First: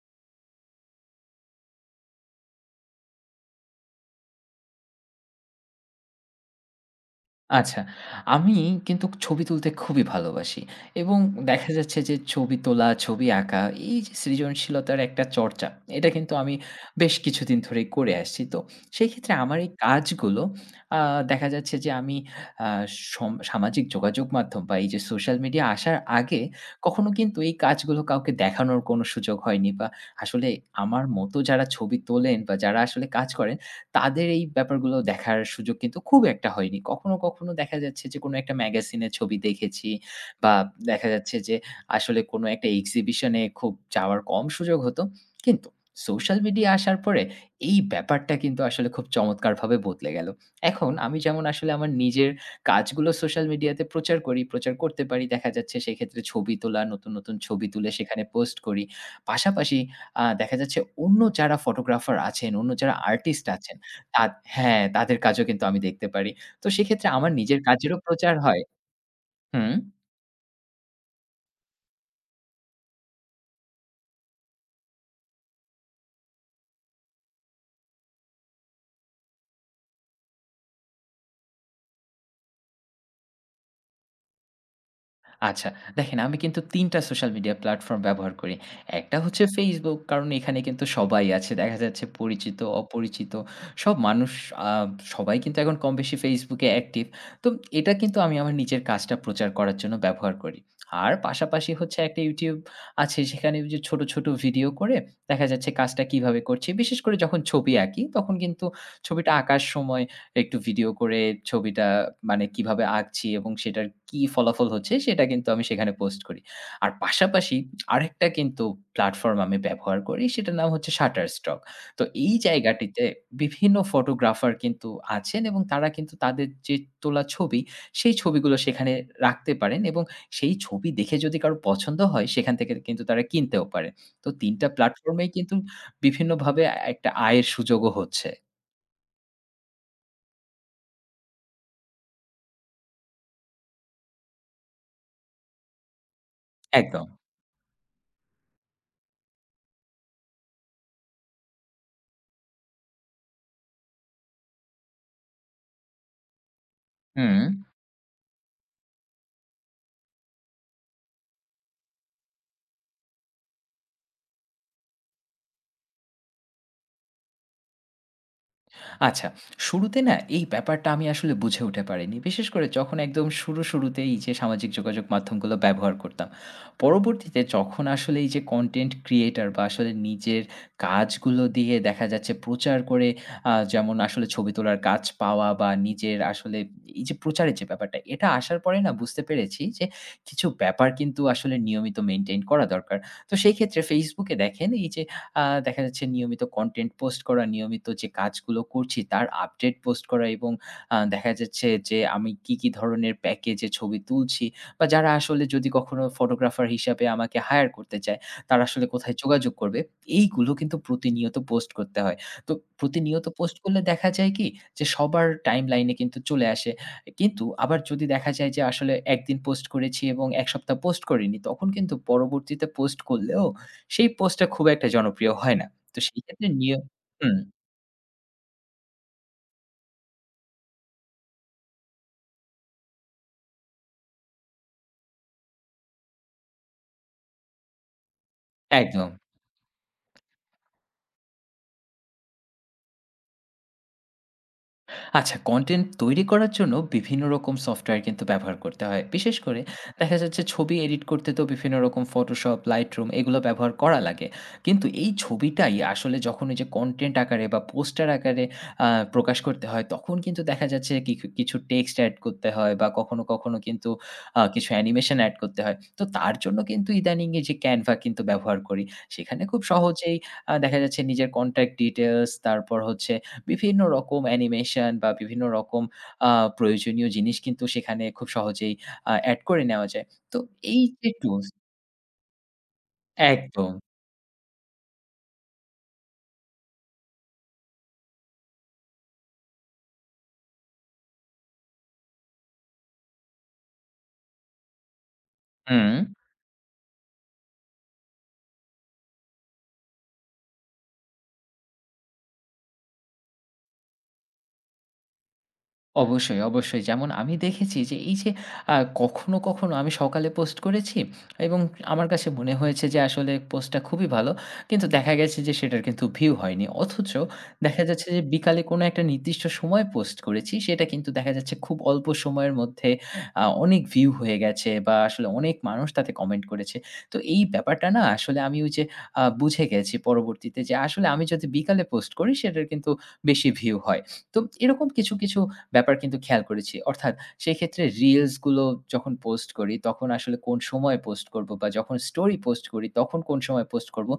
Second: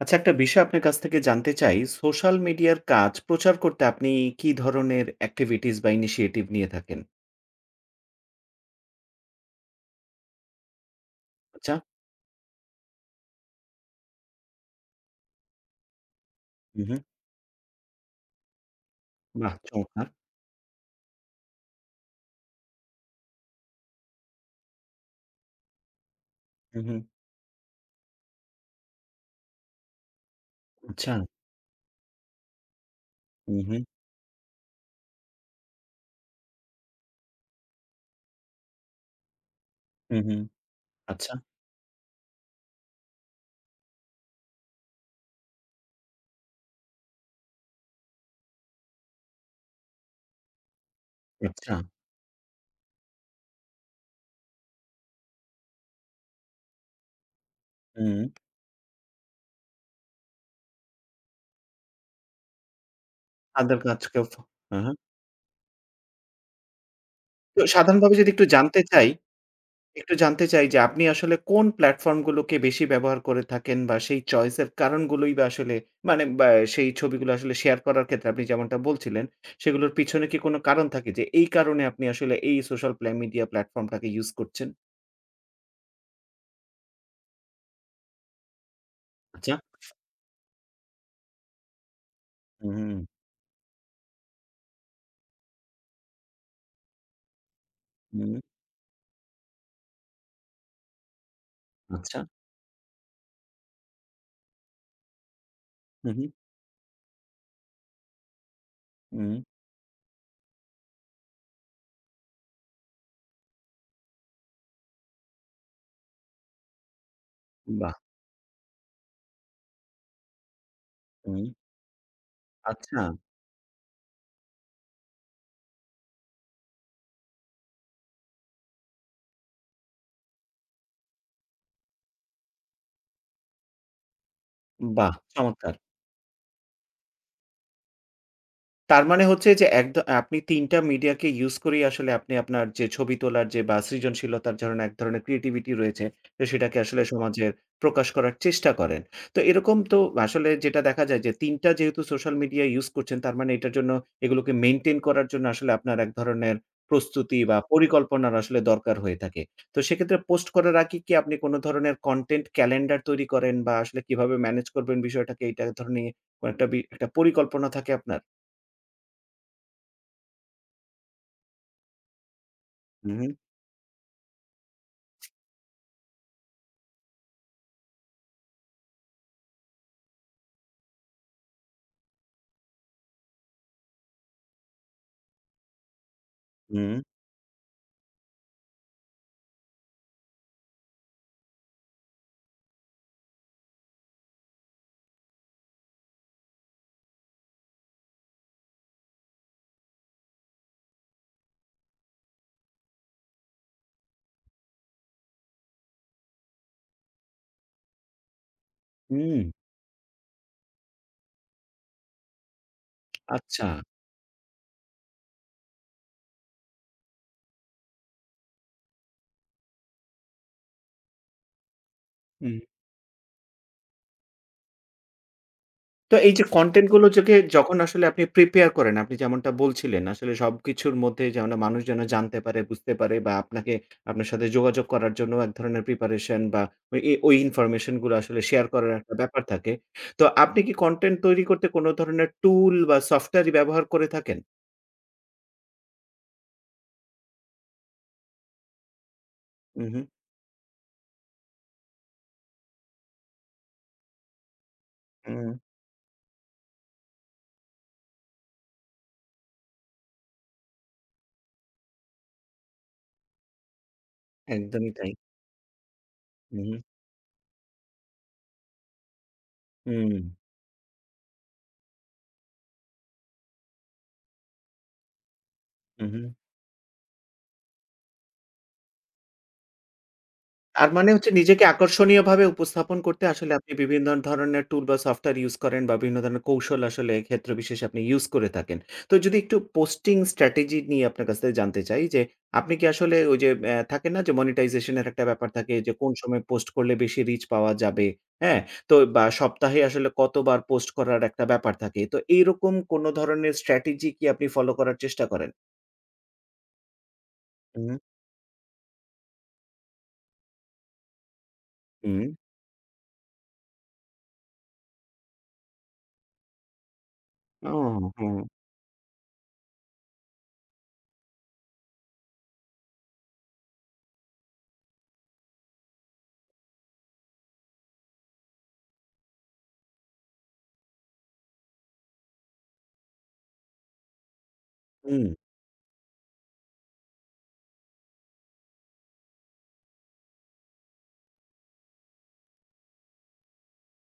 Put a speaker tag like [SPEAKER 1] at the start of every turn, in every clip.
[SPEAKER 1] আচ্ছা, একটা বিষয় আপনার কাছ থেকে জানতে চাই। সোশ্যাল মিডিয়ার কাজ প্রচার করতে আপনি কি ধরনের activities বা initiative নিয়ে থাকেন?
[SPEAKER 2] আচ্ছা। আমি কিন্তু ছবি তুলতে খুবই ভালোবাসি এবং দেখা
[SPEAKER 1] আচ্ছা।
[SPEAKER 2] যাচ্ছে যে ছবি তোলা, ছবি আঁকা, এই যে সৃজনশীলতার একটা চর্চা, এটা কিন্তু আমি
[SPEAKER 1] হুম, হুম।
[SPEAKER 2] বেশ কিছুদিন ধরেই করে আসছি। তো সেই ক্ষেত্রে
[SPEAKER 1] বাহ!
[SPEAKER 2] আমার এই
[SPEAKER 1] চমৎকার।
[SPEAKER 2] কাজগুলো, আ দেখা যাচ্ছে যে আমি আ সামাজিক যোগাযোগ মাধ্যম বা এই যে সোশ্যাল মিডিয়া আসার আগে
[SPEAKER 1] হুম, হুম।
[SPEAKER 2] কখনো কিন্তু এই কাজগুলো কাউকে দেখানোর কোনো সুযোগ হয়নি বা আসলে আমার
[SPEAKER 1] আচ্ছা।
[SPEAKER 2] মতো যারা ছবি তোলেন বা যারা আসলে কাজ করেন
[SPEAKER 1] হুম, হুম।
[SPEAKER 2] তাদের এই ব্যাপারগুলো দেখার সুযোগ কিন্তু খুব একটা হয়নি। কখনো, কখনো দেখা যাচ্ছে যে কোনো একটা ম্যাগাজিনে ছবি দেখেছি
[SPEAKER 1] হুম, হুম।
[SPEAKER 2] বা দেখা
[SPEAKER 1] আচ্ছা,
[SPEAKER 2] যাচ্ছে যে আসলে কোনো একটা এক্সিবিশনে খুব যাওয়ার কম সুযোগ হতো। কিন্তু সোশ্যাল মিডিয়া আসার পরে এই ব্যাপারটা কিন্তু আসলে খুব চমৎকারভাবে বদলে গেল। এখন আমি যেমন আসলে
[SPEAKER 1] আচ্ছা।
[SPEAKER 2] আমার নিজের কাজগুলো সোশ্যাল মিডিয়াতে প্রচার করি, প্রচার করতে পারি। দেখা যাচ্ছে সেক্ষেত্রে ছবি তোলা, নতুন, নতুন ছবি তুলে
[SPEAKER 1] হুম।
[SPEAKER 2] সেখানে পোস্ট করি। পাশাপাশি দেখা যাচ্ছে অন্য যারা ফটোগ্রাফার আছেন, অন্য যারা আর্টিস্ট আছেন,
[SPEAKER 1] আদার
[SPEAKER 2] তা
[SPEAKER 1] কাজকেও ফ
[SPEAKER 2] হ্যাঁ,
[SPEAKER 1] হ্যাঁ, হ্যাঁ।
[SPEAKER 2] তাদের কাজও কিন্তু আমি দেখতে পারি। তো সেক্ষেত্রে আমার নিজের
[SPEAKER 1] তো
[SPEAKER 2] কাজেরও
[SPEAKER 1] সাধারণভাবে যদি
[SPEAKER 2] প্রচার
[SPEAKER 1] একটু
[SPEAKER 2] হয়।
[SPEAKER 1] জানতে চাই
[SPEAKER 2] হুম।
[SPEAKER 1] একটু জানতে চাই যে আপনি আসলে কোন প্ল্যাটফর্ম গুলোকে বেশি ব্যবহার করে থাকেন বা সেই চয়েসের কারণগুলোই বা আসলে মানে বা সেই ছবিগুলো আসলে শেয়ার করার ক্ষেত্রে আপনি যেমনটা বলছিলেন, সেগুলোর পিছনে কি কোনো কারণ থাকে যে এই কারণে আপনি আসলে এই সোশ্যাল মিডিয়া প্ল্যাটফর্মটাকে ইউস করছেন?
[SPEAKER 2] আচ্ছা, দেখেন আমি কিন্তু ৩ টা সোশ্যাল মিডিয়া প্ল্যাটফর্ম ব্যবহার করি। একটা হচ্ছে
[SPEAKER 1] আচ্ছা।
[SPEAKER 2] Facebook, কারণ এখানে কিন্তু সবাই আছে। দেখা যাচ্ছে পরিচিত,
[SPEAKER 1] হুম,
[SPEAKER 2] অপরিচিত সব মানুষ, আ সবাই কিন্তু এখন কম বেশি Facebook এ অ্যাক্টিভ। তো এটা কিন্তু
[SPEAKER 1] হুম,
[SPEAKER 2] আমি আমার নিজের কাজটা প্রচার করার জন্য ব্যবহার করি। আর পাশাপাশি হচ্ছে
[SPEAKER 1] আচ্ছা।
[SPEAKER 2] একটা YouTube আছে, সেখানে ওই যে ছোট, ছোট ভিডিও করে দেখা যাচ্ছে কাজটা
[SPEAKER 1] হু, হু,
[SPEAKER 2] কিভাবে করছি। বিশেষ করে যখন ছবি আঁকি তখন কিন্তু ছবিটা
[SPEAKER 1] হুম,
[SPEAKER 2] আঁকার সময় একটু ভিডিও করে ছবিটা, মানে কিভাবে আঁকছি এবং সেটার কি ফলাফল হচ্ছে সেটা কিন্তু আমি সেখানে পোস্ট করি। আর পাশাপাশি
[SPEAKER 1] বাহ!
[SPEAKER 2] আরেকটা কিন্তু প্ল্যাটফর্ম আমি ব্যবহার করি, সেটার নাম হচ্ছে
[SPEAKER 1] হুম,
[SPEAKER 2] Shutterstock। তো এই
[SPEAKER 1] আচ্ছা,
[SPEAKER 2] জায়গাটিতে বিভিন্ন ফটোগ্রাফার কিন্তু আছেন এবং তারা কিন্তু তাদের যে তোলা ছবি, সেই ছবিগুলো সেখানে রাখতে পারেন, এবং সেই ছবি দেখে যদি কারো পছন্দ হয় সেখান থেকে কিন্তু তারা কিনতেও পারে। তো ৩ টা
[SPEAKER 1] বাহ!
[SPEAKER 2] প্ল্যাটফর্মেই কিন্তু
[SPEAKER 1] চমৎকার।
[SPEAKER 2] বিভিন্নভাবে একটা আয়ের সুযোগও হচ্ছে।
[SPEAKER 1] তার মানে হচ্ছে যে আপনি ৩ টা মিডিয়াকে ইউস করেই আসলে আপনি আপনার যে ছবি তোলার যে বা সৃজনশীলতার ধরেন এক ধরনের ক্রিয়েটিভিটি রয়েছে, তো সেটাকে আসলে
[SPEAKER 2] একদম।
[SPEAKER 1] সমাজের প্রকাশ করার চেষ্টা করেন। তো এরকম তো আসলে যেটা দেখা যায় যে ৩ টা যেহেতু সোশ্যাল মিডিয়া ইউস করছেন তার মানে এটার জন্য এগুলোকে মেইনটেইন করার জন্য আসলে আপনার এক ধরনের
[SPEAKER 2] হুম।
[SPEAKER 1] প্রস্তুতি বা পরিকল্পনার আসলে দরকার হয়ে থাকে। তো সেক্ষেত্রে পোস্ট করার আগে কি আপনি কোনো ধরনের কনটেন্ট ক্যালেন্ডার তৈরি করেন বা আসলে কিভাবে ম্যানেজ করবেন বিষয়টাকে এটা ধর নিয়ে কয়েকটা বি একটা পরিকল্পনা থাকে আপনার?
[SPEAKER 2] আচ্ছা, শুরুতে না এই ব্যাপারটা আমি আসলে বুঝে উঠে পারিনি। বিশেষ করে যখন
[SPEAKER 1] হু,
[SPEAKER 2] একদম
[SPEAKER 1] হু।
[SPEAKER 2] শুরুতেই যে সামাজিক যোগাযোগ মাধ্যমগুলো ব্যবহার করতাম। পরবর্তীতে যখন আসলে এই যে কনটেন্ট ক্রিয়েটর বা আসলে নিজের কাজগুলো দিয়ে দেখা যাচ্ছে প্রচার করে, যেমন আসলে ছবি তোলার কাজ পাওয়া বা নিজের আসলে
[SPEAKER 1] হুম,
[SPEAKER 2] এই যে প্রচারের যে ব্যাপারটা, এটা আসার পরে না বুঝতে পেরেছি যে কিছু ব্যাপার কিন্তু আসলে নিয়মিত মেইনটেইন করা দরকার। তো সেই ক্ষেত্রে Facebook এ দেখেন এই যে দেখা যাচ্ছে নিয়মিত কনটেন্ট পোস্ট করা, নিয়মিত যে কাজগুলো করছি তার আপডেট পোস্ট করা, এবং দেখা যাচ্ছে যে আমি কি, কি ধরনের প্যাকেজে ছবি তুলছি বা যারা আসলে যদি কখনো ফটোগ্রাফার হিসাবে আমাকে হায়ার করতে চায়, তারা আসলে কোথায়
[SPEAKER 1] হুম,
[SPEAKER 2] যোগাযোগ করবে? এইগুলো কিন্তু প্রতিনিয়ত পোস্ট করতে হয়। তো প্রতিনিয়ত পোস্ট
[SPEAKER 1] আচ্ছা।
[SPEAKER 2] করলে দেখা যায় কি যে সবার টাইমলাইনে কিন্তু চলে আসে। কিন্তু আবার যদি দেখা যায় যে আসলে একদিন পোস্ট করেছি এবং ১ সপ্তাহ পোস্ট করিনি, তখন কিন্তু
[SPEAKER 1] হুম।
[SPEAKER 2] পরবর্তীতে পোস্ট করলেও সেই পোস্টটা খুব একটা জনপ্রিয় হয় না। তো
[SPEAKER 1] তো
[SPEAKER 2] সেই
[SPEAKER 1] এই যে
[SPEAKER 2] ক্ষেত্রে
[SPEAKER 1] কনটেন্ট গুলো যোকে
[SPEAKER 2] হুম,
[SPEAKER 1] যখন আসলে আপনি প্রিপেয়ার করেন, আপনি যেমনটা বলছিলেন আসলে সবকিছুর মধ্যে যেন মানুষ যেন জানতে পারে, বুঝতে পারে বা আপনাকে আপনার সাথে যোগাযোগ করার জন্য এক ধরনের প্রিপারেশন বা ওই ইনফরমেশন গুলো আসলে শেয়ার করার
[SPEAKER 2] একদম।
[SPEAKER 1] একটা ব্যাপার থাকে। তো আপনি কি কনটেন্ট তৈরি করতে কোন ধরনের টুল বা সফটওয়্যারই ব্যবহার করে থাকেন?
[SPEAKER 2] আচ্ছা, কনটেন্ট তৈরি করার জন্য বিভিন্ন রকম সফটওয়্যার কিন্তু ব্যবহার করতে হয়। বিশেষ করে
[SPEAKER 1] উহু,
[SPEAKER 2] দেখা যাচ্ছে ছবি এডিট করতে তো বিভিন্ন রকম Photoshop, Lightroom এগুলো ব্যবহার করা লাগে। কিন্তু এই
[SPEAKER 1] হুম, হুম,
[SPEAKER 2] ছবিটাই আসলে যখন ওই যে কনটেন্ট আকারে বা পোস্টার আকারে আ প্রকাশ করতে হয় তখন কিন্তু দেখা যাচ্ছে কি কিছু টেক্সট এড করতে হয় বা কখনো, কখনো কিন্তু কিছু
[SPEAKER 1] একদমই তাই।
[SPEAKER 2] অ্যানিমেশন এড করতে হয়। তো তার জন্য
[SPEAKER 1] উহু,
[SPEAKER 2] কিন্তু ইদানিং এই যে Canva কিন্তু ব্যবহার করি। সেখানে খুব
[SPEAKER 1] হুম,
[SPEAKER 2] সহজেই দেখা যাচ্ছে নিজের কনট্যাক্ট ডিটেইলস, তারপর হচ্ছে বিভিন্ন রকম অ্যানিমেশন বা বিভিন্ন রকম
[SPEAKER 1] উহু।
[SPEAKER 2] আ প্রয়োজনীয় জিনিস কিন্তু সেখানে খুব সহজেই এড করে নেওয়া যায়। তো এই
[SPEAKER 1] তার
[SPEAKER 2] যে
[SPEAKER 1] মানে হচ্ছে
[SPEAKER 2] টুলস,
[SPEAKER 1] নিজেকে আকর্ষণীয়ভাবে উপস্থাপন করতে আসলে
[SPEAKER 2] একদম।
[SPEAKER 1] আপনি বিভিন্ন ধরনের টুল বা সফটওয়্যার ইউজ করেন বা বিভিন্ন ধরনের কৌশল আসলে ক্ষেত্র বিশেষে আপনি ইউজ করে থাকেন। তো যদি একটু পোস্টিং স্ট্র্যাটেজি নিয়ে আপনার কাছ থেকে জানতে চাই যে, আপনি কি আসলে ওই যে থাকে না যে মনিটাইজেশন এর একটা ব্যাপার থাকে
[SPEAKER 2] হুম।
[SPEAKER 1] যে কোন সময় পোস্ট করলে বেশি রিচ পাওয়া যাবে, হ্যাঁ? তো বা সপ্তাহে আসলে কতবার পোস্ট করার একটা ব্যাপার থাকে। তো এইরকম কোন ধরনের স্ট্র্যাটেজি কি আপনি ফলো করার চেষ্টা করেন?
[SPEAKER 2] অবশ্যই, অবশ্যই। যেমন আমি দেখেছি
[SPEAKER 1] হুম,
[SPEAKER 2] যে এই যে আ কখনো, কখনো আমি সকালে পোস্ট করেছি এবং আমার
[SPEAKER 1] হুম।
[SPEAKER 2] কাছে মনে হয়েছে যে আসলে পোস্টটা খুবই ভালো। কিন্তু দেখা গেছে যে সেটার কিন্তু ভিউ হয়নি। অথচ
[SPEAKER 1] ও
[SPEAKER 2] দেখা যাচ্ছে যে
[SPEAKER 1] হ্যাঁ,
[SPEAKER 2] বিকালে কোনো একটা নির্দিষ্ট সময় পোস্ট করেছি। সেটা কিন্তু দেখা যাচ্ছে খুব অল্প সময়ের মধ্যে অনেক ভিউ হয়ে গেছে বা আসলে অনেক মানুষ তাতে কমেন্ট করেছে। তো এই ব্যাপারটা না আসলে আমি ওই যে বুঝে গেছি পরবর্তীতে যে আসলে আমি যদি বিকালে পোস্ট করি সেটার কিন্তু বেশি ভিউ হয়। তো এরকম কিছু,
[SPEAKER 1] হুম,
[SPEAKER 2] কিছু ব্যাপার কিন্তু খেয়াল করেছি। অর্থাৎ সেই ক্ষেত্রে রিলস গুলো যখন পোস্ট করি, তখন আসলে কোন সময়ে পোস্ট করব বা যখন স্টোরি পোস্ট করি, তখন কোন সময় পোস্ট করব।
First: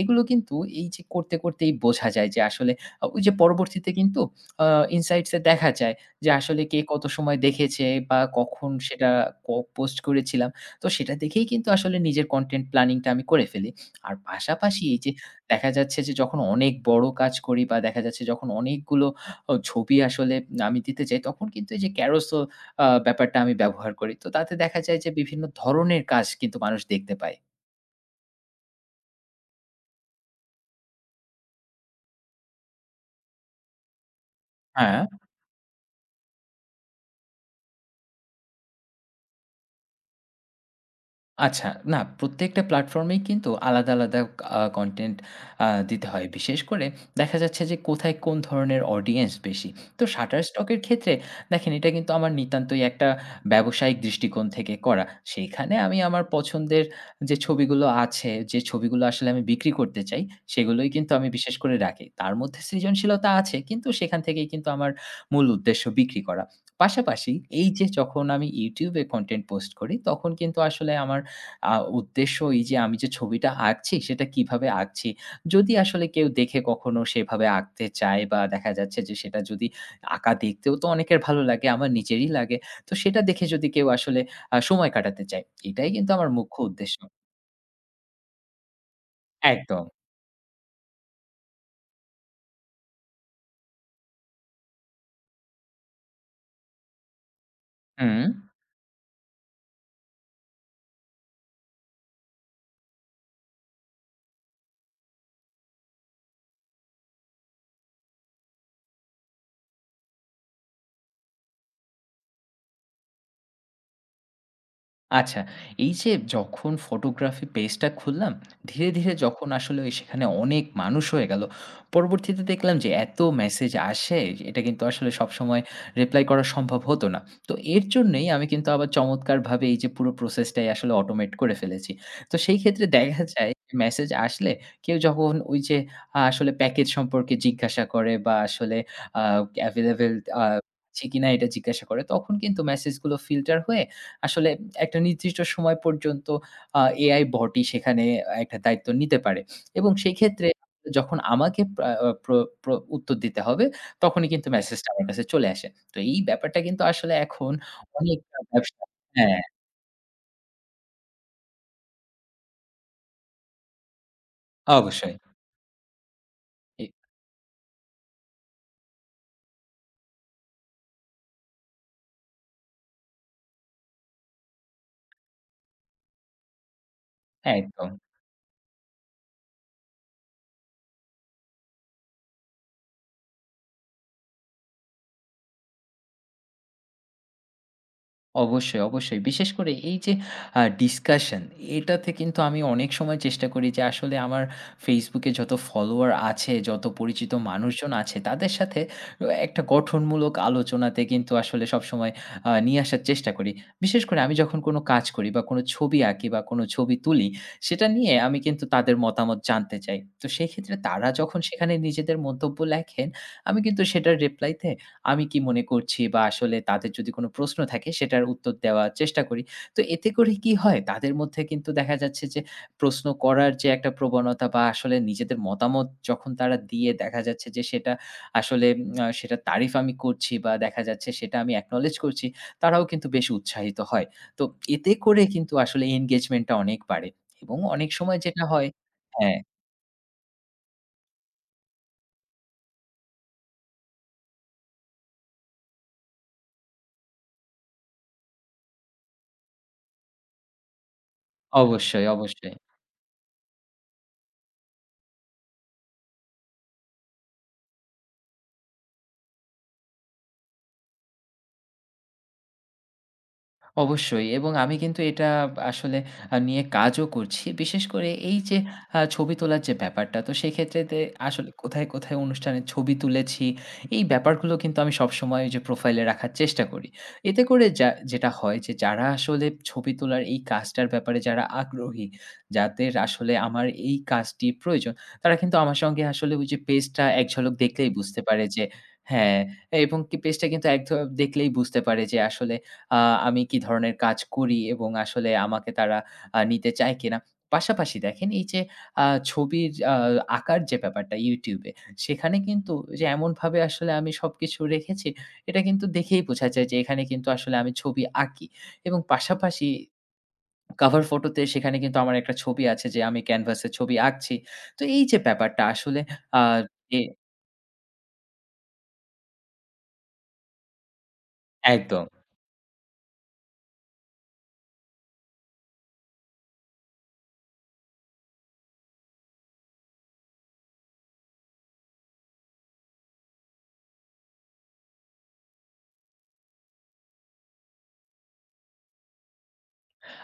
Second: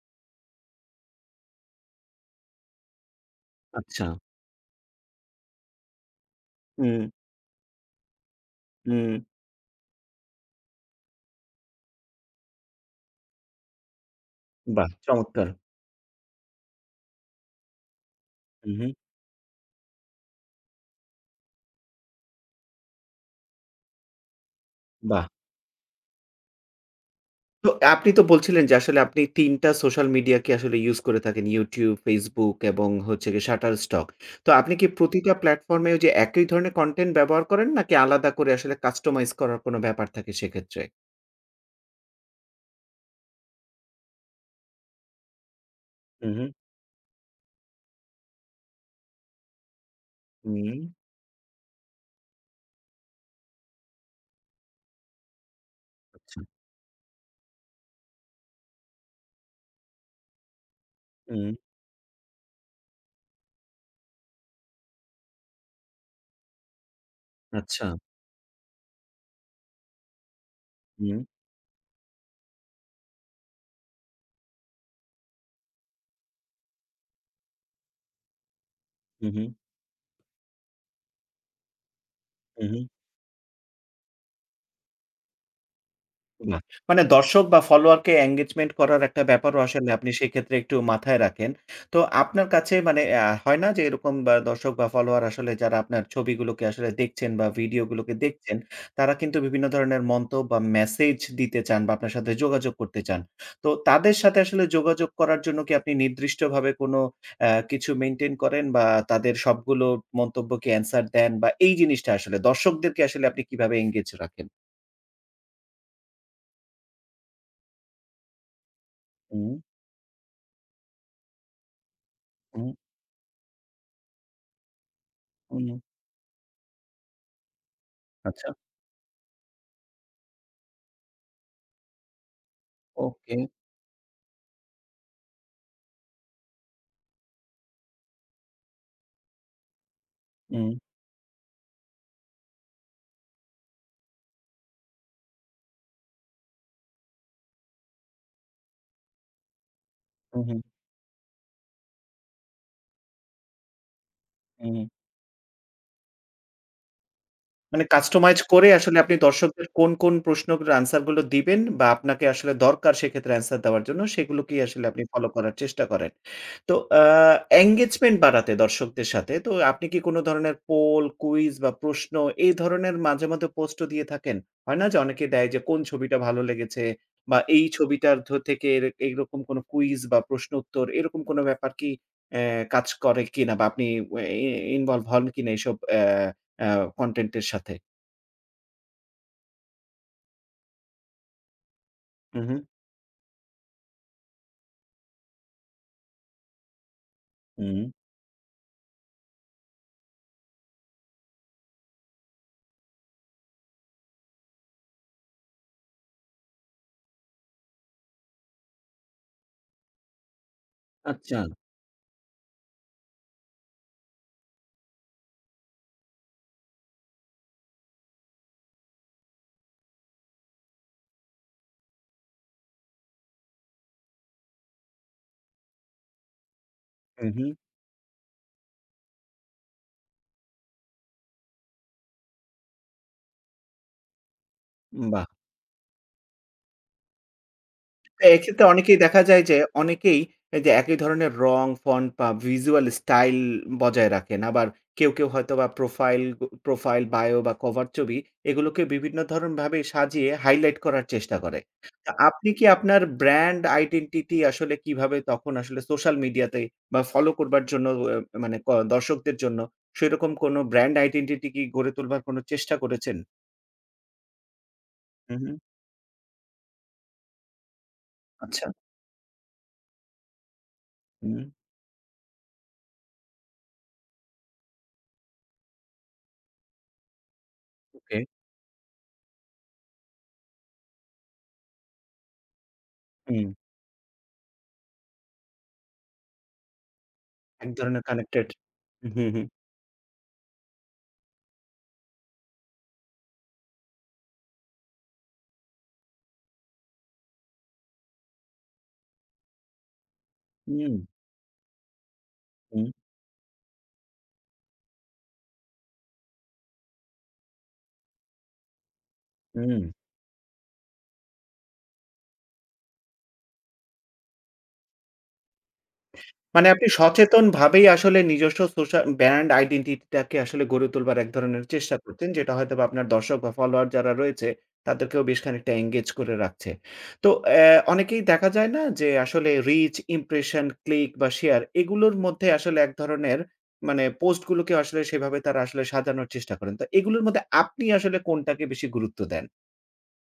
[SPEAKER 2] এগুলো কিন্তু এই যে করতেই বোঝা যায় যে আসলে ওই যে পরবর্তীতে
[SPEAKER 1] আচ্ছা।
[SPEAKER 2] কিন্তু আ ইনসাইটস এ দেখা যায় যে আসলে কে কত
[SPEAKER 1] হুম,
[SPEAKER 2] সময় দেখেছে বা কখন সেটা
[SPEAKER 1] হুম।
[SPEAKER 2] ক পোস্ট করেছিলাম। তো সেটা দেখেই কিন্তু আসলে নিজের কনটেন্ট প্ল্যানিং টা আমি করে ফেলি। আর পাশাপাশি
[SPEAKER 1] বাহ!
[SPEAKER 2] এই যে
[SPEAKER 1] চমৎকার।
[SPEAKER 2] দেখা যাচ্ছে যে যখন অনেক বড় কাজ করি বা দেখা যাচ্ছে যখন
[SPEAKER 1] হু, হু।
[SPEAKER 2] অনেকগুলো ছবি আসলে আমি দিতে চাই, তখন কিন্তু এই যে Carousel ব্যাপারটা আমি ব্যবহার করি। তো তাতে দেখা যায় যে
[SPEAKER 1] বাহ!
[SPEAKER 2] বিভিন্ন ধরনের কাজ কিন্তু মানুষ দেখতে পায়।
[SPEAKER 1] তো আপনি তো বলছিলেন যে আসলে আপনি ৩ টা সোশ্যাল মিডিয়াকে আসলে ইউস করে থাকেন। YouTube, Facebook এবং হচ্ছে গিয়ে Shutterstock। তো আপনি কি
[SPEAKER 2] হ্যাঁ।
[SPEAKER 1] প্রতিটা প্ল্যাটফর্মে ওই যে একই ধরনের কনটেন্ট ব্যবহার করেন নাকি আলাদা করে আসলে কাস্টমাইজ করার কোনো ব্যাপার থাকে সেক্ষেত্রে?
[SPEAKER 2] আচ্ছা, না প্রত্যেকটা প্ল্যাটফর্মেই কিন্তু আলাদা, আলাদা কনটেন্ট দিতে হয়।
[SPEAKER 1] হু, হু।
[SPEAKER 2] বিশেষ করে দেখা যাচ্ছে যে কোথায় কোন ধরনের অডিয়েন্স বেশি। তো Shutterstock
[SPEAKER 1] হুম।
[SPEAKER 2] এর ক্ষেত্রে দেখেন এটা কিন্তু আমার নিতান্তই একটা ব্যবসায়িক দৃষ্টিকোণ থেকে করা। সেইখানে আমি আমার
[SPEAKER 1] আচ্ছা।
[SPEAKER 2] পছন্দের যে ছবিগুলো আছে, যে ছবিগুলো আসলে আমি বিক্রি করতে চাই, সেগুলোই কিন্তু আমি
[SPEAKER 1] হুম।
[SPEAKER 2] বিশেষ করে রাখি। তার মধ্যে সৃজনশীলতা আছে, কিন্তু সেখান থেকেই কিন্তু আমার মূল উদ্দেশ্য বিক্রি করা। পাশাপাশি এই
[SPEAKER 1] আচ্ছা।
[SPEAKER 2] যে যখন আমি YouTube এ কনটেন্ট পোস্ট করি তখন কিন্তু আসলে আমার
[SPEAKER 1] হুম।
[SPEAKER 2] আ উদ্দেশ্য এই যে আমি যে ছবিটা আঁকছি সেটা কিভাবে আঁকছি। যদি আসলে কেউ দেখে কখনো সেভাবে আঁকতে চায় বা দেখা যাচ্ছে যে
[SPEAKER 1] হু,
[SPEAKER 2] সেটা
[SPEAKER 1] হু,
[SPEAKER 2] যদি, আঁকা দেখতেও তো অনেকের ভালো লাগে, আমার নিজেরই লাগে।
[SPEAKER 1] হু, হু।
[SPEAKER 2] তো সেটা দেখে যদি কেউ আসলে সময় কাটাতে চায়, এটাই কিন্তু আমার মুখ্য
[SPEAKER 1] না।
[SPEAKER 2] উদ্দেশ্য।
[SPEAKER 1] মানে দর্শক বা ফলোয়ারকে engagement করার একটা ব্যাপারও
[SPEAKER 2] একদম।
[SPEAKER 1] আসলে আপনি সেক্ষেত্রে একটু মাথায় রাখেন। তো আপনার কাছে মানে হয় না যে এরকম বা দর্শক বা ফলোয়ার আসলে যারা আপনার ছবিগুলোকে আসলে দেখছেন বা ভিডিওগুলোকে
[SPEAKER 2] হুম।
[SPEAKER 1] দেখছেন, তারা কিন্তু বিভিন্ন ধরনের মন্তব্য বা মেসেজ দিতে চান বা আপনার সাথে যোগাযোগ করতে চান। তো তাদের সাথে আসলে যোগাযোগ করার জন্য কি আপনি নির্দিষ্টভাবে কোনো কিছু মেইনটেইন করেন বা তাদের সবগুলো মন্তব্যকে answer দেন বা এই জিনিসটা আসলে দর্শকদেরকে আসলে আপনি কিভাবে engage রাখেন?
[SPEAKER 2] আচ্ছা, এই যে যখন ফটোগ্রাফি পেজটা খুললাম, ধীরে, ধীরে যখন
[SPEAKER 1] হুম,
[SPEAKER 2] আসলে ওই সেখানে অনেক মানুষ হয়ে গেল, পরবর্তীতে
[SPEAKER 1] হুম,
[SPEAKER 2] দেখলাম যে এত মেসেজ আসে, এটা কিন্তু আসলে সবসময়
[SPEAKER 1] হুম।
[SPEAKER 2] রিপ্লাই করা সম্ভব হতো না। তো এর জন্যই আমি
[SPEAKER 1] আচ্ছা।
[SPEAKER 2] কিন্তু আবার চমৎকারভাবে এই যে পুরো প্রসেসটাই আসলে অটোমেট করে ফেলেছি। তো সেই ক্ষেত্রে দেখা
[SPEAKER 1] ওকে।
[SPEAKER 2] যায় মেসেজ আসলে কেউ যখন ওই যে আসলে প্যাকেজ সম্পর্কে জিজ্ঞাসা করে বা আসলে আ available আ
[SPEAKER 1] হুম।
[SPEAKER 2] আছে কিনা এটা জিজ্ঞাসা করে, তখন কিন্তু মেসেজগুলো ফিল্টার হয়ে আসলে একটা নির্দিষ্ট সময় পর্যন্ত আ এআই বটই সেখানে একটা দায়িত্ব নিতে পারে এবং সেই
[SPEAKER 1] হু,
[SPEAKER 2] ক্ষেত্রে
[SPEAKER 1] হু,
[SPEAKER 2] যখন আমাকে প্রা আ প্র প্র উত্তর দিতে হবে, তখনই কিন্তু
[SPEAKER 1] হু।
[SPEAKER 2] মেসেজটা আমার কাছে চলে আসে। তো এই ব্যাপারটা কিন্তু আসলে এখন
[SPEAKER 1] মানে
[SPEAKER 2] অনেক
[SPEAKER 1] কাস্টমাইজ করে
[SPEAKER 2] ব্যবসা,
[SPEAKER 1] আসলে আপনি
[SPEAKER 2] হ্যাঁ,
[SPEAKER 1] দর্শকদের কোন প্রশ্নের আনসার গুলো দিবেন বা আপনাকে আসলে দরকার সেক্ষেত্রে আনসার দেওয়ার জন্য সেগুলোকেই আসলে আপনি
[SPEAKER 2] অবশ্যই।
[SPEAKER 1] ফলো করার চেষ্টা করেন। তো
[SPEAKER 2] এ
[SPEAKER 1] আ এনগেজমেন্ট বাড়াতে দর্শকদের সাথে তো আপনি কি কোন ধরনের পোল, কুইজ বা প্রশ্ন এই ধরনের মাঝে, মাঝে পোস্টও দিয়ে থাকেন? হয় না যে অনেকে দেয় যে কোন ছবিটা ভালো লেগেছে বা
[SPEAKER 2] হ্যাঁ,
[SPEAKER 1] এই
[SPEAKER 2] একদম।
[SPEAKER 1] ছবিটার ধ থেকে এর এইরকম কোন কুইজ বা প্রশ্ন উত্তর এরকম কোন ব্যাপার কি কাজ করে কিনা বা আপনি ওয়ে ই ইনভলভ হন কিনা এইসব অ্যা আ কনটেন্ট এর সাথে।
[SPEAKER 2] অবশ্যই, অবশ্যই। বিশেষ করে এই যে ডিসকাশন, এটাতে কিন্তু
[SPEAKER 1] হু, হু।
[SPEAKER 2] আমি অনেক সময় চেষ্টা করি যে আসলে আমার Facebook এ যত ফলোয়ার আছে, যত পরিচিত
[SPEAKER 1] হুম,
[SPEAKER 2] মানুষজন আছে তাদের সাথে একটা গঠনমূলক আলোচনাতে কিন্তু আসলে সবসময় নিয়ে আসার চেষ্টা করি। বিশেষ করে আমি যখন কোনো কাজ করি বা কোনো ছবি আঁকি বা কোনো ছবি তুলি সেটা নিয়ে আমি কিন্তু তাদের মতামত জানতে চাই। তো সেক্ষেত্রে তারা যখন
[SPEAKER 1] আচ্ছা।
[SPEAKER 2] সেখানে নিজেদের মন্তব্য লেখেন, আমি কিন্তু সেটার রিপ্লাইতে আমি কি মনে করছি বা আসলে তাদের যদি কোনো প্রশ্ন থাকে সেটার উত্তর দেওয়ার চেষ্টা করি। তো এতে করে কি হয়? তাদের মধ্যে কিন্তু দেখা যাচ্ছে যে প্রশ্ন করার যে একটা প্রবণতা বা আসলে নিজেদের মতামত যখন তারা দিয়ে দেখা
[SPEAKER 1] হুম,
[SPEAKER 2] যাচ্ছে
[SPEAKER 1] হুম,
[SPEAKER 2] যে সেটা আসলে, সেটার তারিফ আমি করছি বা দেখা যাচ্ছে সেটা আমি acknowledge করছি, তারাও কিন্তু বেশ উৎসাহিত হয়। তো এতে করে
[SPEAKER 1] বাহ!
[SPEAKER 2] কিন্তু আসলে engagement টা অনেক বাড়ে এবং অনেক সময়
[SPEAKER 1] তো
[SPEAKER 2] যেটা
[SPEAKER 1] এক্ষেত্রে
[SPEAKER 2] হয়,
[SPEAKER 1] অনেকেই দেখা
[SPEAKER 2] হ্যাঁ,
[SPEAKER 1] যায় যে অনেকেই এই যে একই ধরনের রং, ফন্ট বা ভিজুয়াল স্টাইল বজায় রাখেন। আবার কেউ, কেউ হয়তোবা প্রোফাইল প্রোফাইল, বায়ো বা কভার ছবি এগুলোকে বিভিন্ন ধরনভাবে সাজিয়ে হাইলাইট করার চেষ্টা করে।
[SPEAKER 2] অবশ্যই,
[SPEAKER 1] তো আপনি
[SPEAKER 2] অবশ্যই।
[SPEAKER 1] কি আপনার ব্র্যান্ড আইডেন্টিটি আসলে কিভাবে তখন আসলে সোশ্যাল মিডিয়াতে বা ফলো করবার জন্য অ মানে ক দর্শকদের জন্য সেরকম কোনো ব্র্যান্ড আইডেন্টিটি কি গড়ে তোলবার কোনো চেষ্টা করেছেন?
[SPEAKER 2] অবশ্যই, এবং আমি কিন্তু এটা
[SPEAKER 1] হু, হু।
[SPEAKER 2] আসলে নিয়ে কাজও করছি। বিশেষ করে এই যে
[SPEAKER 1] আচ্ছা।
[SPEAKER 2] ছবি তোলার যে ব্যাপারটা, তো সেক্ষেত্রে
[SPEAKER 1] হুম,
[SPEAKER 2] আসলে কোথায়, কোথায় অনুষ্ঠানের ছবি তুলেছি, এই ব্যাপারগুলো কিন্তু আমি সবসময় ওই যে প্রোফাইলে রাখার চেষ্টা করি। এতে করে যা
[SPEAKER 1] ওকে।
[SPEAKER 2] যেটা হয় যে যারা আসলে ছবি তোলার এই কাজটার ব্যাপারে যারা আগ্রহী, যাদের আসলে
[SPEAKER 1] হুম।
[SPEAKER 2] আমার এই কাজটি প্রয়োজন, তারা কিন্তু আমার সঙ্গে আসলে ওই যে পেজটা এক ঝলক
[SPEAKER 1] এক
[SPEAKER 2] দেখলেই
[SPEAKER 1] ধরনের
[SPEAKER 2] বুঝতে পারে
[SPEAKER 1] কানেক্টেড।
[SPEAKER 2] যে,
[SPEAKER 1] হুম,
[SPEAKER 2] হ্যাঁ,
[SPEAKER 1] হুম,
[SPEAKER 2] এবং কি পেজটা কিন্তু এক ধ দেখলেই বুঝতে পারে যে আসলে আ আমি কি ধরনের কাজ করি এবং আসলে আমাকে তারা নিতে চায় কিনা। পাশাপাশি দেখেন এই যে আ ছবির আঁকার যে
[SPEAKER 1] হুম,
[SPEAKER 2] ব্যাপারটা YouTube এ, সেখানে কিন্তু
[SPEAKER 1] হুম,
[SPEAKER 2] যে এমনভাবে আসলে আমি সবকিছু রেখেছি এটা কিন্তু দেখেই বোঝা যায় যে এখানে কিন্তু আসলে আমি ছবি আঁকি, এবং পাশাপাশি
[SPEAKER 1] হুম।
[SPEAKER 2] কভার ফটোতে সেখানে কিন্তু আমার একটা ছবি আছে যে আমি ক্যানভাসে ছবি আঁকছি। তো এই যে ব্যাপারটা আসলে, আ
[SPEAKER 1] মানে আপনি
[SPEAKER 2] এ
[SPEAKER 1] সচেতনভাবেই আসলে নিজস্ব ব্র্যান্ড আইডেন্টিটি টাকে আসলে গড়ে তোলবার এক ধরনের চেষ্টা
[SPEAKER 2] একদম।
[SPEAKER 1] করতেন, যেটা হয়তোবা আপনার দর্শক বা ফলোয়ার যারা রয়েছে, তাদেরকেও বেশ খানিকটা এনগেজ করে রাখছে। তো অনেকেই দেখা যায় না যে আসলে রিচ, ইমপ্রেশন, ক্লিক বা শেয়ার এগুলোর মধ্যে আসলে এক ধরনের মানে পোস্ট গুলোকে আসলে সেভাবে তারা আসলে সাজানোর চেষ্টা করেন। তো এগুলোর মধ্যে আপনি আসলে কোনটাকে বেশি গুরুত্ব দেন?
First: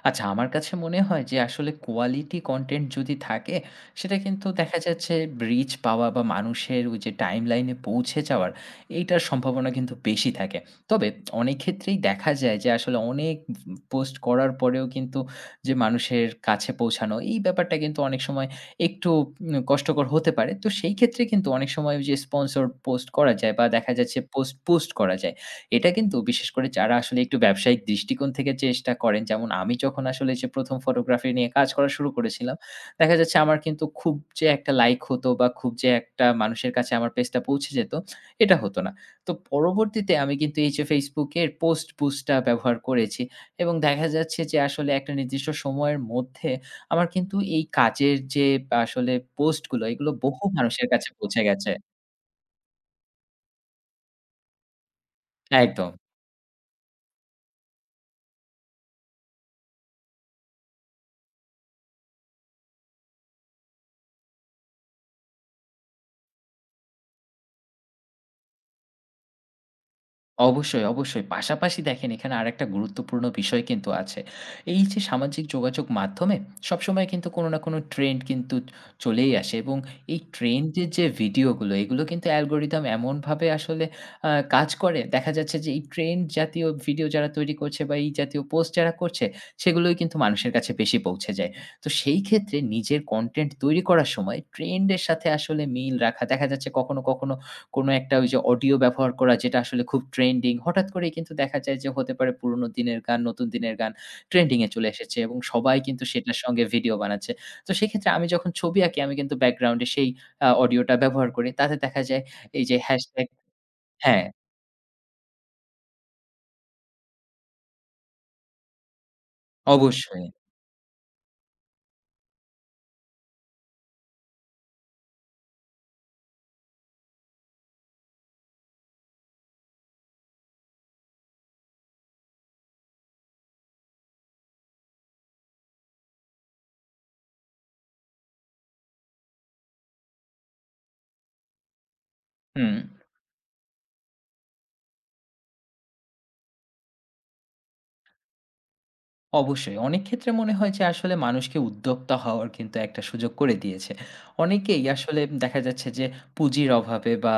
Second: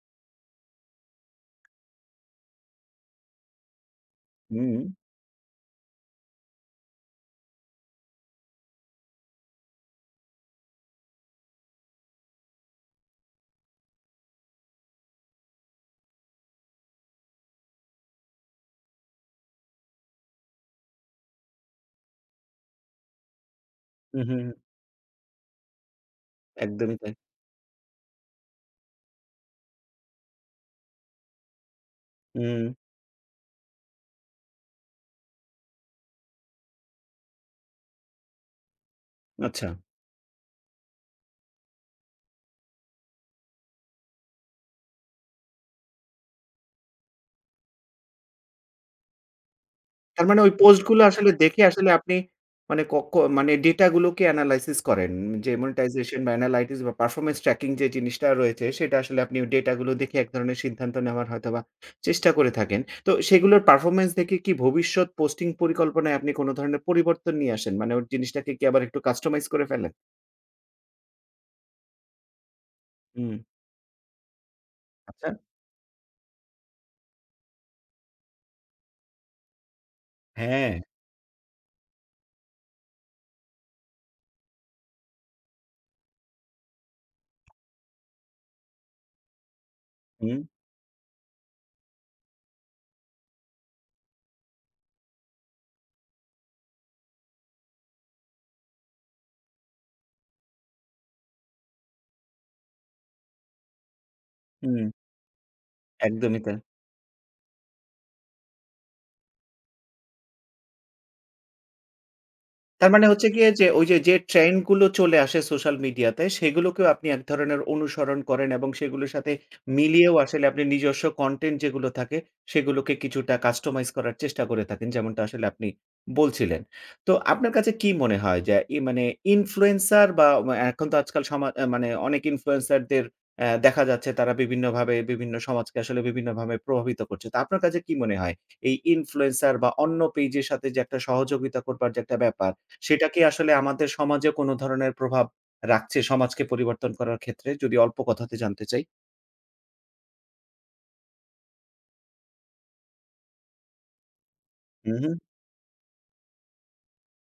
[SPEAKER 2] আচ্ছা, আমার কাছে মনে হয় যে আসলে কোয়ালিটি কনটেন্ট যদি থাকে, সেটা কিন্তু
[SPEAKER 1] হুম,
[SPEAKER 2] দেখা যাচ্ছে রিচ পাওয়া বা মানুষের ওই যে টাইমলাইনে পৌঁছে যাওয়ার, এইটার সম্ভাবনা কিন্তু বেশি থাকে। তবে অনেক ক্ষেত্রেই দেখা যায় যে আসলে অনেক পোস্ট করার পরেও কিন্তু যে মানুষের কাছে পৌঁছানো, এই ব্যাপারটা কিন্তু অনেক সময় একটু কষ্টকর হতে পারে। তো সেই ক্ষেত্রে কিন্তু অনেক সময় ওই যে স্পন্সরড পোস্ট করা যায় বা দেখা যাচ্ছে
[SPEAKER 1] হু, হু,
[SPEAKER 2] পোস্ট করা যায়। এটা কিন্তু বিশেষ করে যারা
[SPEAKER 1] একদমই তাই।
[SPEAKER 2] আসলে একটু ব্যবসায়িক দৃষ্টিকোণ থেকে চেষ্টা করেন, যেমন আমি যখন আসলে যে ১ম ফটোগ্রাফি নিয়ে কাজ করা শুরু করেছিলাম,
[SPEAKER 1] হুম,
[SPEAKER 2] দেখা যাচ্ছে আমার কিন্তু খুব যে একটা লাইক হতো বা খুব যে একটা মানুষের কাছে আমার পেজটা পৌঁছে যেত, এটা হতো না। তো
[SPEAKER 1] আচ্ছা।
[SPEAKER 2] পরবর্তীতে আমি কিন্তু এই যে Facebook এর পোস্ট বুস্টটা ব্যবহার করেছি এবং দেখা যাচ্ছে যে আসলে একটা নির্দিষ্ট সময়ের মধ্যে আমার কিন্তু এই কাজের যে আসলে পোস্টগুলো, এগুলো
[SPEAKER 1] তার মানে
[SPEAKER 2] বহু
[SPEAKER 1] ওই পোস্ট
[SPEAKER 2] মানুষের
[SPEAKER 1] গুলো
[SPEAKER 2] কাছে
[SPEAKER 1] আসলে
[SPEAKER 2] পৌঁছে
[SPEAKER 1] দেখে
[SPEAKER 2] গেছে।
[SPEAKER 1] আসলে আপনি মানে ক ক মানে ডেটা গুলোকে এনালাইসিস করেন। যে
[SPEAKER 2] একদম।
[SPEAKER 1] মনিটাইজেশন বা এনালাইটিস বা পারফরম্যান্স ট্র্যাকিং যে জিনিসটা রয়েছে সেটা আসলে আপনি ডেটা গুলো দেখে এক ধরনের সিদ্ধান্ত নেওয়ার হয়তোবা চেষ্টা করে থাকেন। তো সেগুলোর পারফরম্যান্স দেখে কি ভবিষ্যৎ পোস্টিং পরিকল্পনায় আপনি কোন ধরনের পরিবর্তন নিয়ে আসেন? মানে ওই জিনিসটাকে কি আবার একটু কাস্টমাইজ করে ফেলেন?
[SPEAKER 2] অবশ্যই, অবশ্যই। পাশাপাশি দেখেন এখানে আরেকটা গুরুত্বপূর্ণ
[SPEAKER 1] হুম,
[SPEAKER 2] বিষয় কিন্তু আছে। এই যে
[SPEAKER 1] আচ্ছা।
[SPEAKER 2] সামাজিক যোগাযোগ মাধ্যমে সবসময় কিন্তু কোনো না কোনো ট্রেন্ড কিন্তু চলেই আসে, এবং এই
[SPEAKER 1] হ্যাঁ,
[SPEAKER 2] ট্রেন্ড এর যে ভিডিওগুলো এগুলো কিন্তু অ্যালগরিদম এমনভাবে আসলে আ কাজ করে। দেখা যাচ্ছে যে এই ট্রেন্ড জাতীয় ভিডিও যারা তৈরি করছে বা এই জাতীয় পোস্ট যারা করছে, সেগুলোই কিন্তু
[SPEAKER 1] হুম,
[SPEAKER 2] মানুষের কাছে বেশি পৌঁছে যায়। তো সেই ক্ষেত্রে নিজের কনটেন্ট তৈরি করার সময় ট্রেন্ড এর সাথে আসলে মিল রাখা, দেখা যাচ্ছে কখনো, কখনো কোনো একটা ওই যে অডিও ব্যবহার করা যেটা আসলে খুব ট্রেন্ডিং। হঠাৎ করেই কিন্তু দেখা যায় যে হতে পারে পুরনো দিনের গান, নতুন দিনের গান ট্রেন্ডিং এ চলে
[SPEAKER 1] হুম,
[SPEAKER 2] এসেছে এবং সবাই কিন্তু সেটার
[SPEAKER 1] একদমই তাই।
[SPEAKER 2] সঙ্গে ভিডিও বানাচ্ছে। তো সেক্ষেত্রে আমি যখন ছবি আঁকি আমি কিন্তু ব্যাকগ্রাউন্ড এ সেই অডিওটা ব্যবহার করি। তাতে দেখা যায় এই যে
[SPEAKER 1] তার মানে
[SPEAKER 2] হ্যাশট্যাগ,
[SPEAKER 1] হচ্ছে গিয়ে যে
[SPEAKER 2] হ্যাঁ,
[SPEAKER 1] ট্রেন্ড গুলো চলে আসে সোশ্যাল মিডিয়াতে সেগুলোকেও আপনি এক ধরনের অনুসরণ করেন এবং সেগুলোর সাথে মিলিয়েও
[SPEAKER 2] অবশ্যই।
[SPEAKER 1] আসলে আপনি নিজস্ব কনটেন্ট যেগুলো থাকে সেগুলোকে কিছুটা কাস্টমাইজ করার চেষ্টা করে থাকেন। যেমনটা আসলে আপনি বলছিলেন। তো আপনার কাছে কি মনে হয় যে ই মানে ইনফ্লুয়েন্সার বা এখন তো আজকাল সমা আ মানে অনেক ইনফ্লুয়েন্সারদের দেখা যাচ্ছে তারা বিভিন্নভাবে বিভিন্ন সমাজকে আসলে বিভিন্নভাবে প্রভাবিত করছে। তো আপনার কাছে কি মনে হয় এই ইনফ্লুয়েন্সার বা অন্য পেইজের সাথে যে একটা সহযোগিতা করবার যে একটা ব্যাপার
[SPEAKER 2] হুম।
[SPEAKER 1] সেটা কি আসলে আমাদের সমাজে কোন ধরনের প্রভাব রাখছে সমাজকে পরিবর্তন করার ক্ষেত্রে? যদি অল্প কথাতে জানতে চাই।
[SPEAKER 2] অবশ্যই। অনেক ক্ষেত্রে মনে হয় যে আসলে মানুষকে উদ্যোক্তা হওয়ার কিন্তু একটা সুযোগ করে দিয়েছে। অনেকেই
[SPEAKER 1] হু, হু।
[SPEAKER 2] আসলে দেখা যাচ্ছে যে পুঁজির অভাবে বা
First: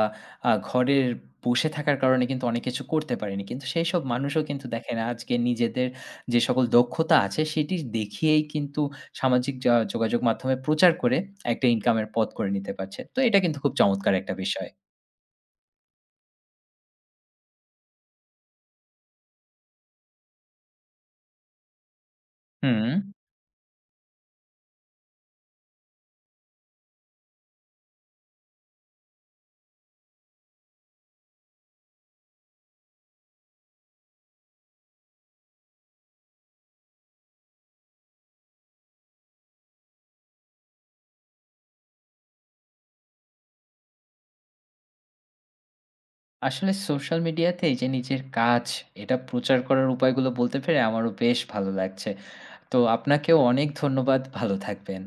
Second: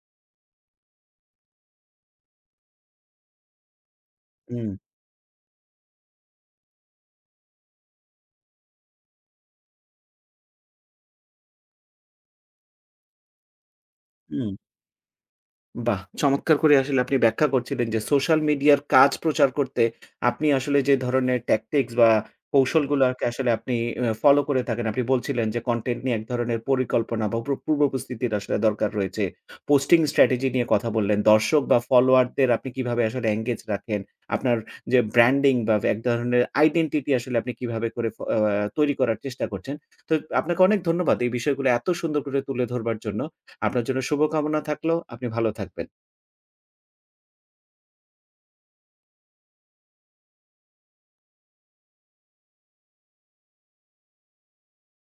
[SPEAKER 2] ঘরের বসে থাকার কারণে কিন্তু অনেক কিছু করতে পারেনি। কিন্তু সেইসব মানুষও কিন্তু
[SPEAKER 1] হুম,
[SPEAKER 2] দেখেন আজকে নিজেদের যে সকল দক্ষতা আছে সেটি দেখিয়েই কিন্তু সামাজিক যোগাযোগ মাধ্যমে প্রচার করে একটা ইনকামের পথ করে নিতে পারছে। তো এটা কিন্তু খুব চমৎকার একটা
[SPEAKER 1] হুম।
[SPEAKER 2] বিষয়।
[SPEAKER 1] বাহ! চমৎকার করে আসলে আপনি ব্যাখ্যা করছিলেন যে সোশ্যাল মিডিয়ার কাজ প্রচার করতে আপনি আসলে যে ধরনের ট্যাকটিক্স বা
[SPEAKER 2] হুম।
[SPEAKER 1] কৌশলগুলোকে আসলে আপনি ফলো করে থাকেন। আপনি বলছিলেন যে কনটেন্ট নিয়ে এক ধরনের পরিকল্পনা বা পূর্ব প্রস্তুতির আসলে দরকার রয়েছে। পোস্টিং স্ট্র্যাটেজি নিয়ে কথা বললেন। দর্শক বা ফলোয়ারদের আপনি কিভাবে আসলে এনগেজ রাখেন। আপনার যে ব্র্যান্ডিং বা এক ধরনের আইডেন্টিটি আসলে আপনি কিভাবে করে ফ আ তৈরি করার চেষ্টা করছেন। তো আপনাকে অনেক ধন্যবাদ এই বিষয়গুলো এত সুন্দর করে তুলে ধরবার জন্য। আপনার জন্য শুভকামনা থাকলো। আপনি ভালো থাকবেন।
[SPEAKER 2] আসলে সোশ্যাল মিডিয়াতে এই যে নিজের কাজ, এটা প্রচার করার উপায়গুলো বলতে পেরে আমারও বেশ ভালো লাগছে। তো আপনাকেও অনেক ধন্যবাদ। ভালো থাকবেন।